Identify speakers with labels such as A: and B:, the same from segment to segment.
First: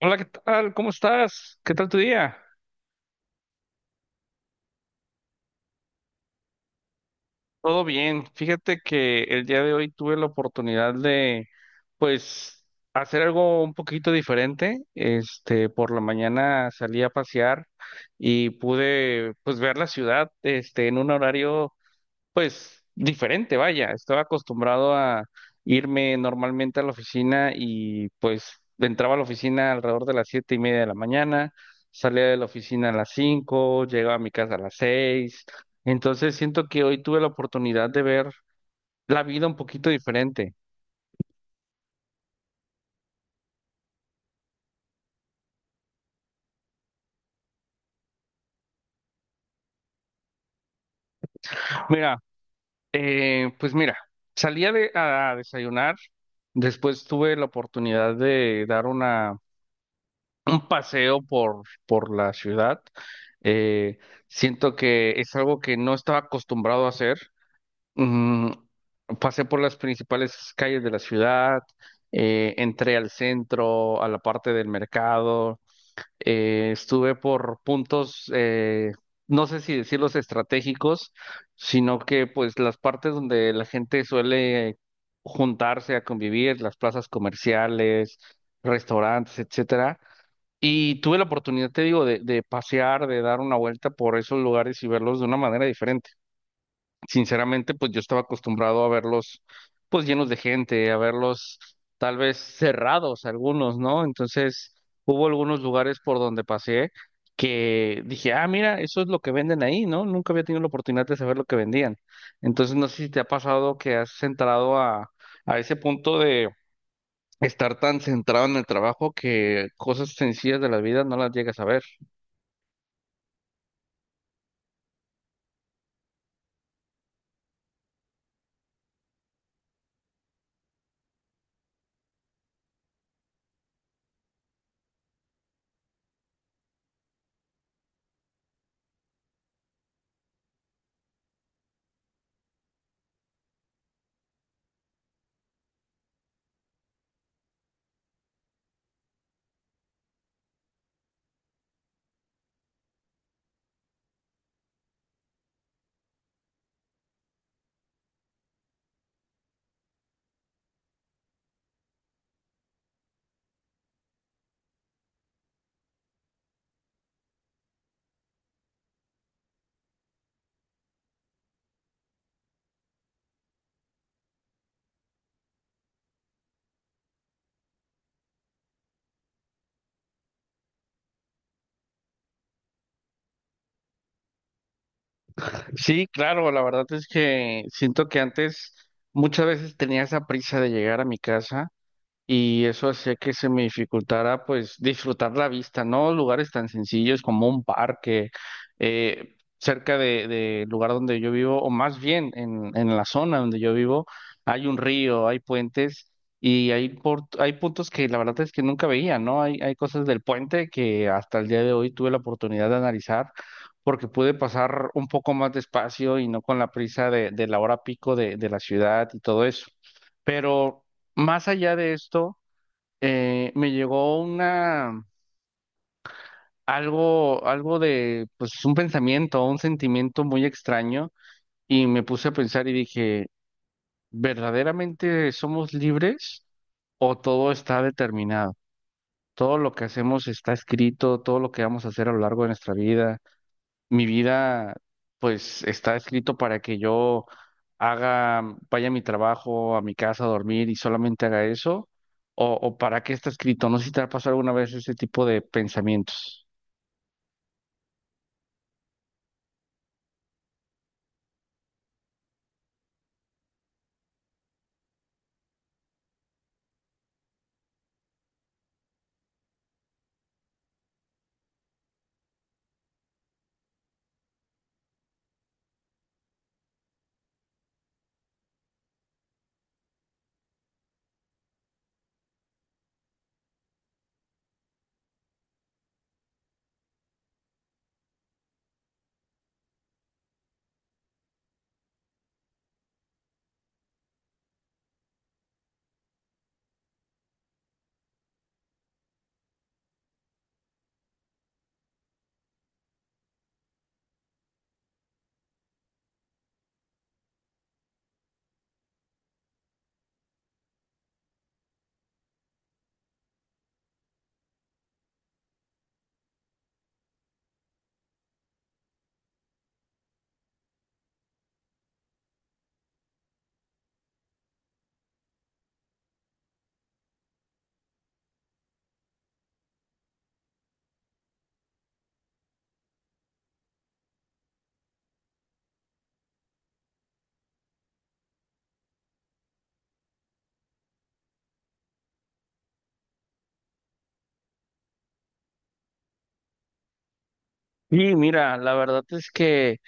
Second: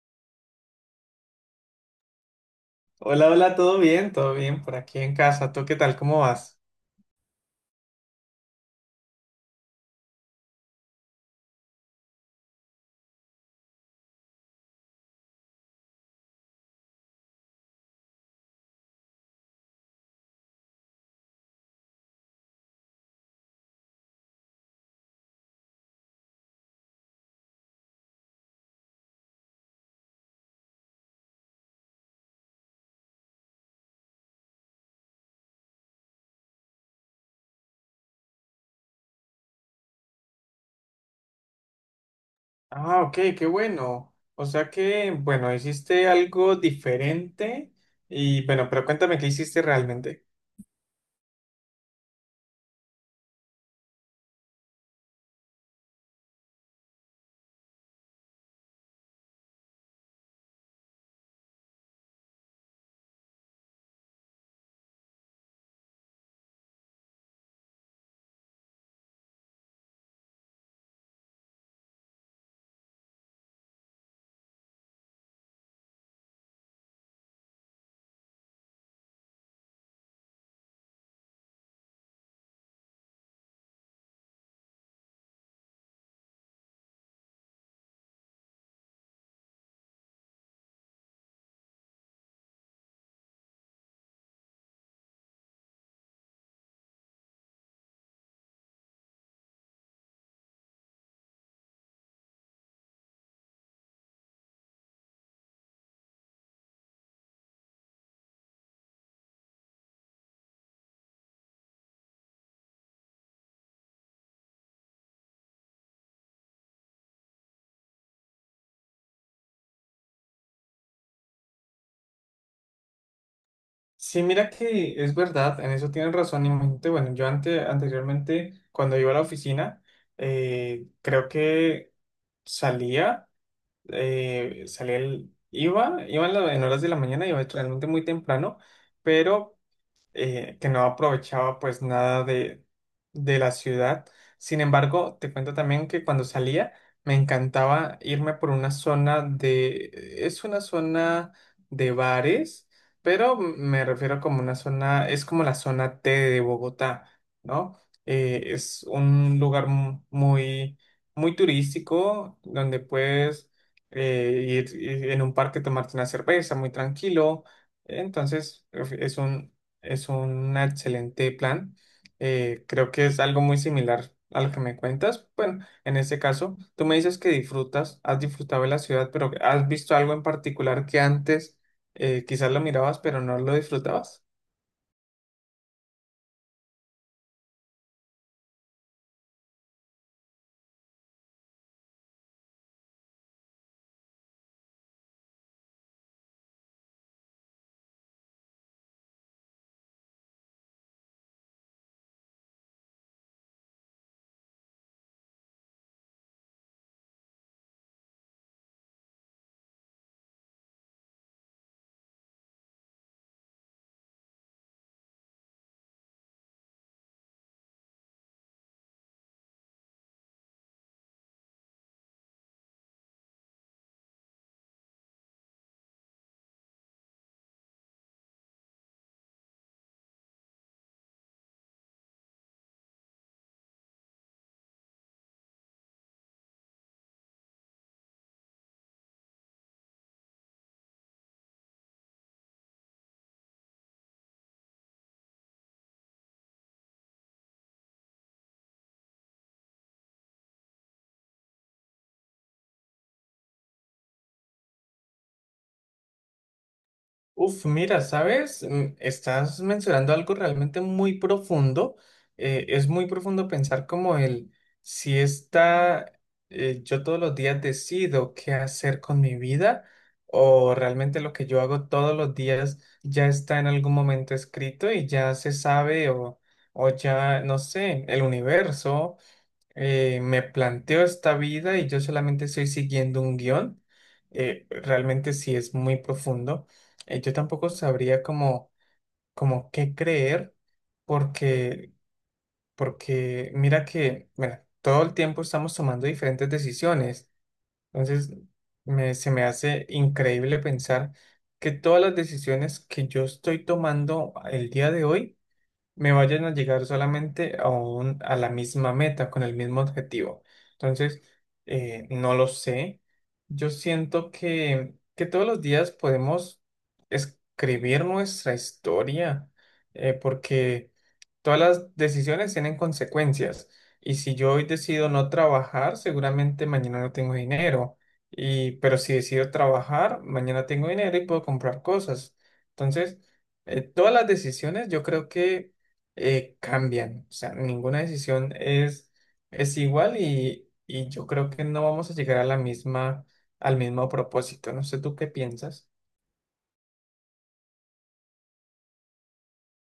A: Hola, ¿qué tal? ¿Cómo estás? ¿Qué tal tu día?
B: Hola, hola, todo bien por aquí en casa. ¿Tú qué tal? ¿Cómo vas?
A: Todo bien. Fíjate que el día de hoy tuve la oportunidad de, pues, hacer algo un poquito diferente. Por la mañana salí a pasear y pude, pues, ver la ciudad, en un horario pues diferente, vaya, estaba acostumbrado a irme normalmente a la oficina y pues entraba a la oficina alrededor de las 7:30 de la mañana, salía de la oficina a las 5, llegaba a mi casa a las 6, entonces siento que hoy tuve la oportunidad de ver la vida un poquito diferente.
B: Ah, ok, qué bueno. O sea que, bueno, hiciste algo diferente y bueno, pero cuéntame qué hiciste realmente.
A: Mira, pues mira, salía a desayunar, después tuve la oportunidad de dar una paseo por la ciudad. Eh, siento que es algo que no estaba acostumbrado a hacer. Mm, pasé por las principales calles de la ciudad, entré al centro, a la parte del mercado, estuve por puntos, no sé si decirlos estratégicos, sino que pues las partes donde la gente suele juntarse a convivir, las plazas comerciales, restaurantes, etcétera. Y tuve la oportunidad, te digo, de pasear, de dar una vuelta por esos lugares y verlos de una manera diferente. Sinceramente, pues yo estaba acostumbrado a verlos, pues llenos de gente, a verlos tal vez cerrados algunos, ¿no? Entonces, hubo algunos lugares por donde paseé que dije, ah, mira, eso es lo que venden ahí, ¿no? Nunca había tenido la oportunidad de saber lo que vendían. Entonces, no sé si te ha pasado que has entrado a ese punto, estar tan centrado en el trabajo que cosas sencillas de la vida no las llegas a ver.
B: Sí, mira que es verdad, en eso tienes razón. Imagínate, bueno, yo anteriormente, cuando iba a la oficina, creo que salía, en horas de la mañana, iba realmente muy temprano, pero que no aprovechaba pues nada de, de la ciudad. Sin embargo, te cuento también que cuando salía me encantaba irme por una zona de, es una zona de bares, pero me refiero como una zona, es como la zona T de Bogotá, ¿no? Es un lugar muy, muy turístico donde puedes ir en un parque tomarte una cerveza muy tranquilo. Entonces, es un excelente plan. Creo que es algo muy similar a lo que me cuentas. Bueno, en este caso, tú me dices que disfrutas, has disfrutado de la ciudad, pero ¿has visto algo en particular que antes quizás lo mirabas, pero no lo disfrutabas?
A: Sí, claro, la verdad es que siento que antes muchas veces tenía esa prisa de llegar a mi casa, y eso hacía que se me dificultara pues disfrutar la vista, ¿no? Lugares tan sencillos como un parque, cerca de, lugar donde yo vivo, o más bien en la zona donde yo vivo, hay un río, hay puentes y hay puntos que la verdad es que nunca veía, ¿no? Hay cosas del puente que hasta el día de hoy tuve la oportunidad de analizar, porque pude pasar un poco más despacio y no con la prisa de la hora pico de la ciudad y todo eso. Pero más allá de esto, me llegó algo de, pues, un pensamiento, un sentimiento muy extraño, y me puse a pensar y dije, ¿verdaderamente somos libres o todo está determinado? Todo lo que hacemos está escrito, todo lo que vamos a hacer a lo largo de nuestra vida, mi vida, pues está escrito para que yo haga, vaya a mi trabajo, a mi casa a dormir y solamente haga eso, o para qué está escrito. No sé si te ha pasado alguna vez ese tipo de pensamientos.
B: Uf, mira, ¿sabes? Mm, estás mencionando algo realmente muy profundo. Es muy profundo pensar como el, si está, yo todos los días decido qué hacer con mi vida o realmente lo que yo hago todos los días ya está en algún momento escrito y ya se sabe o ya, no sé, el universo me planteo esta vida y yo solamente estoy siguiendo un guión. Realmente sí es muy profundo. Yo tampoco sabría cómo, cómo qué creer, porque, porque mira que, bueno, todo el tiempo estamos tomando diferentes decisiones. Entonces, se me hace increíble pensar que todas las decisiones que yo estoy tomando el día de hoy, me vayan a llegar solamente a, a la misma meta, con el mismo objetivo. Entonces, no lo sé. Yo siento que todos los días podemos escribir nuestra historia, porque... Todas las decisiones tienen consecuencias y si yo hoy decido no trabajar, seguramente mañana no tengo dinero. Y, pero si decido trabajar, mañana tengo dinero y puedo comprar cosas. Entonces, todas las decisiones yo creo que cambian. O sea, ninguna decisión es igual y yo creo que no vamos a llegar a la misma, al mismo propósito. No sé tú qué piensas.
A: Sí, mira, la verdad es que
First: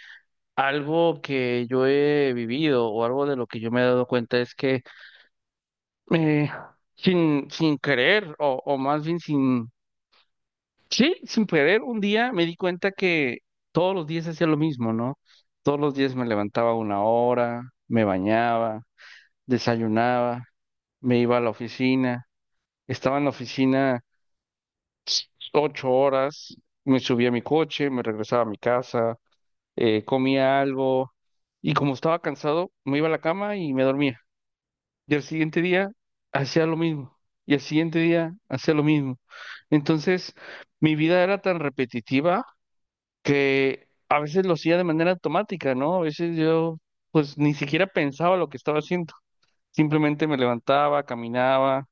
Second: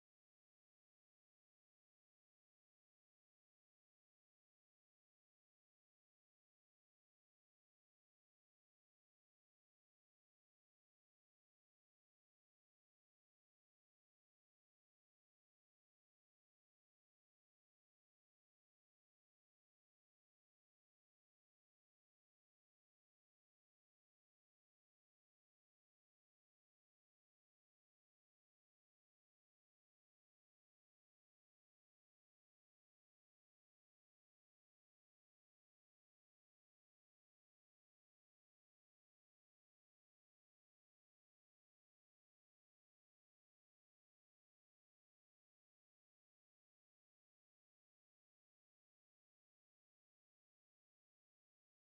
A: algo que yo he vivido o algo de lo que yo me he dado cuenta es que eh, sin querer o más bien sin Sí, sin poder, un día me di cuenta que todos los días hacía lo mismo, ¿no? Todos los días me levantaba una hora, me bañaba, desayunaba, me iba a la oficina, estaba en la oficina 8 horas, me subía a mi coche, me regresaba a mi casa, comía algo y como estaba cansado, me iba a la cama y me dormía. Y al siguiente día hacía lo mismo, y al siguiente día hacía lo mismo. Entonces, mi vida era tan repetitiva que a veces lo hacía de manera automática, ¿no? A veces yo pues ni siquiera pensaba lo que estaba haciendo, simplemente me levantaba, caminaba,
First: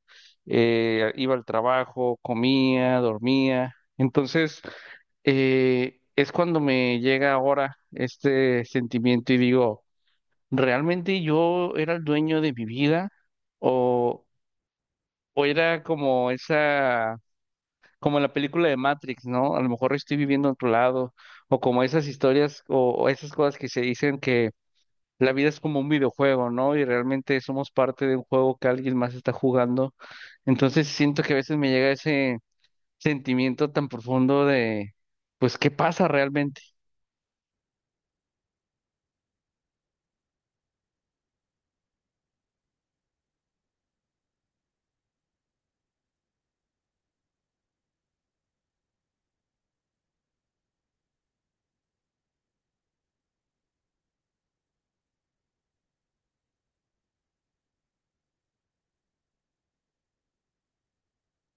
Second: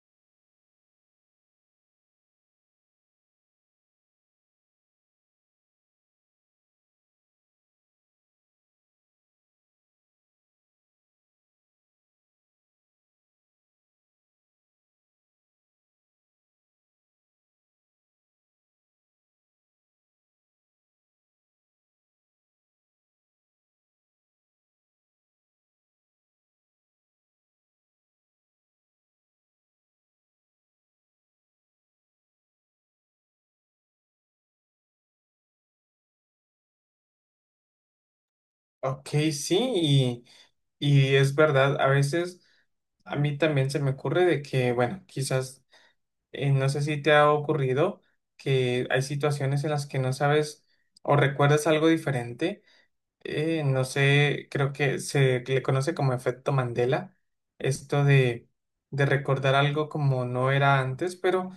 A: iba al trabajo, comía, dormía. Entonces, es cuando me llega ahora este sentimiento y digo, ¿realmente yo era el dueño de mi vida? ¿O, o era como en la película de Matrix, ¿no? A lo mejor estoy viviendo en otro lado, o como esas historias o esas cosas que se dicen que la vida es como un videojuego, ¿no? Y realmente somos parte de un juego que alguien más está jugando. Entonces siento que a veces me llega ese sentimiento tan profundo de, pues, ¿qué pasa realmente?
B: Ok, sí, y es verdad, a veces a mí también se me ocurre de que, bueno, quizás, no sé si te ha ocurrido que hay situaciones en las que no sabes o recuerdas algo diferente. No sé, creo que se le conoce como efecto Mandela, esto de recordar algo como no era antes, pero,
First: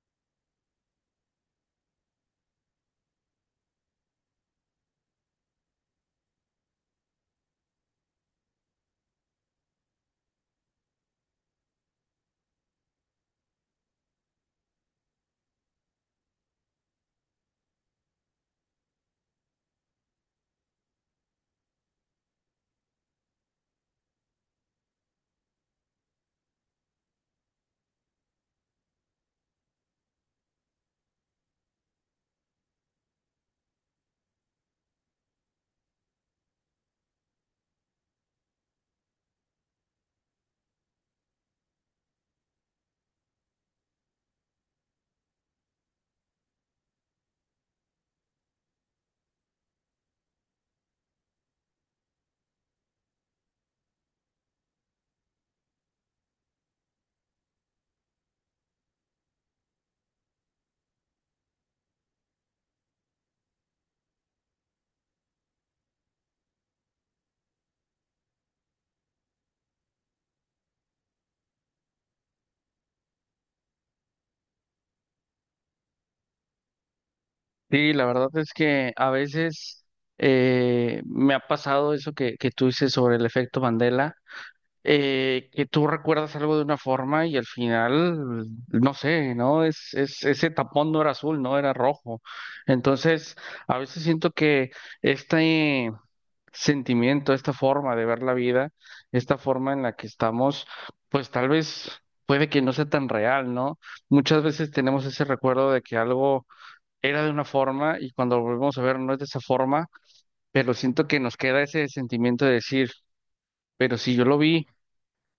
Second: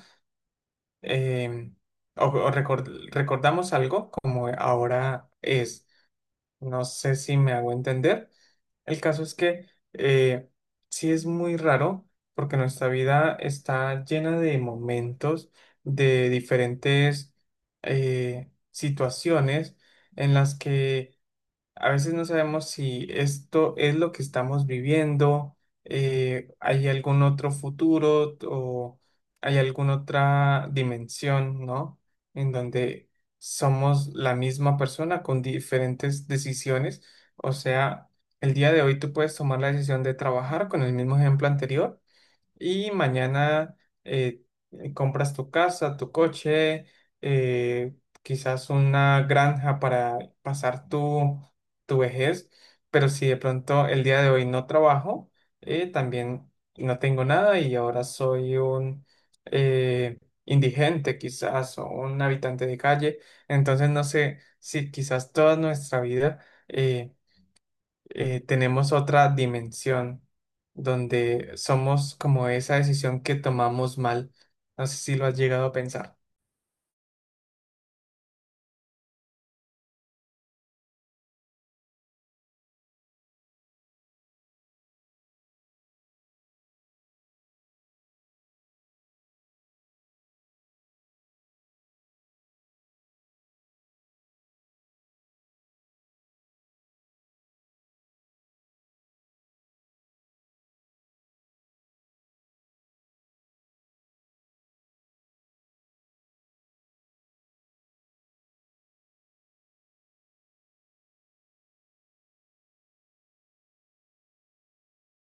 B: eh, o, recordamos algo como ahora es. No sé si me hago entender. El caso es que eh, sí es muy raro porque nuestra vida está llena de momentos, de diferentes situaciones en las que a veces no sabemos si esto es lo que estamos viviendo, hay algún otro o hay alguna otra dimensión, ¿no? En donde somos la misma persona con diferentes decisiones. O sea, el día de hoy tú puedes tomar la decisión de trabajar con el mismo ejemplo anterior y mañana eh, compras tu casa, tu coche, eh, quizás una granja para pasar tu, tu vejez, pero si de pronto el día de hoy no trabajo, también no tengo nada y ahora soy un eh, indigente quizás o un habitante de calle, entonces no sé si quizás toda nuestra vida... eh, tenemos otra dimensión donde somos como esa decisión que tomamos mal. No sé si lo has llegado a pensar.
A: Sí, la verdad es que a veces me ha pasado eso que tú dices sobre el efecto Mandela, que tú recuerdas algo de una forma y al final, no sé, ¿no? Ese tapón no era azul, no era rojo. Entonces, a veces siento que este sentimiento, esta forma de ver la vida, esta forma en la que estamos, pues tal vez puede que no sea tan real, ¿no? Muchas veces tenemos ese recuerdo de que algo era de una forma y cuando lo volvemos a ver no es de esa forma, pero siento que nos queda ese sentimiento de decir, pero si yo lo vi,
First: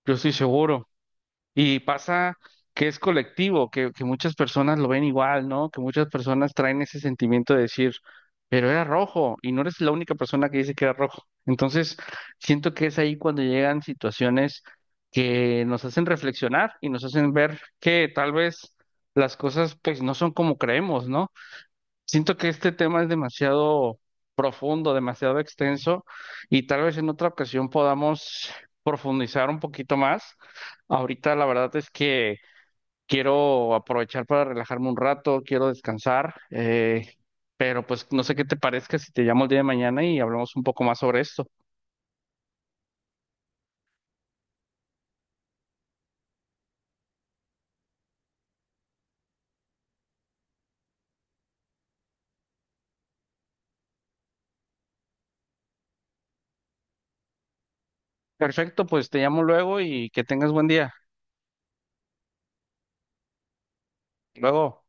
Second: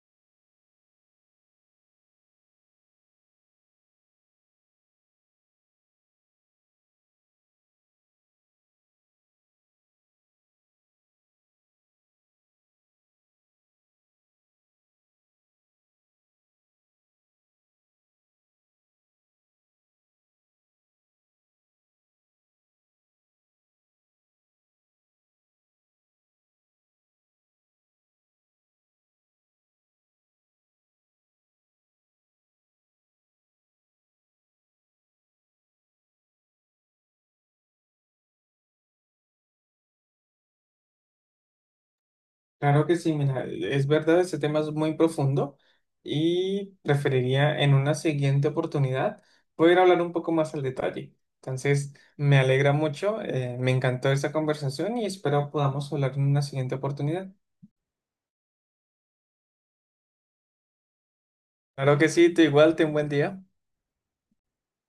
A: yo estoy seguro. Y pasa que es colectivo, que muchas personas lo ven igual, ¿no? Que muchas personas traen ese sentimiento de decir, pero era rojo y no eres la única persona que dice que era rojo. Entonces, siento que es ahí cuando llegan situaciones que nos hacen reflexionar y nos hacen ver que tal vez las cosas pues no son como creemos, ¿no? Siento que este tema es demasiado profundo, demasiado extenso y tal vez en otra ocasión podamos profundizar un poquito más. Ahorita la verdad es que quiero aprovechar para relajarme un rato, quiero descansar, pero pues no sé qué te parezca si te llamo el día de mañana y hablamos un poco más sobre esto.
B: Claro que sí, mira, es verdad, este tema es muy profundo y preferiría en una siguiente oportunidad poder hablar un poco más al detalle. Entonces, me alegra mucho, me encantó esta conversación y espero podamos hablar en una siguiente oportunidad.
A: Perfecto, pues te llamo luego y que tengas buen día.
B: Claro que sí, te igual, ten buen día.
A: Luego.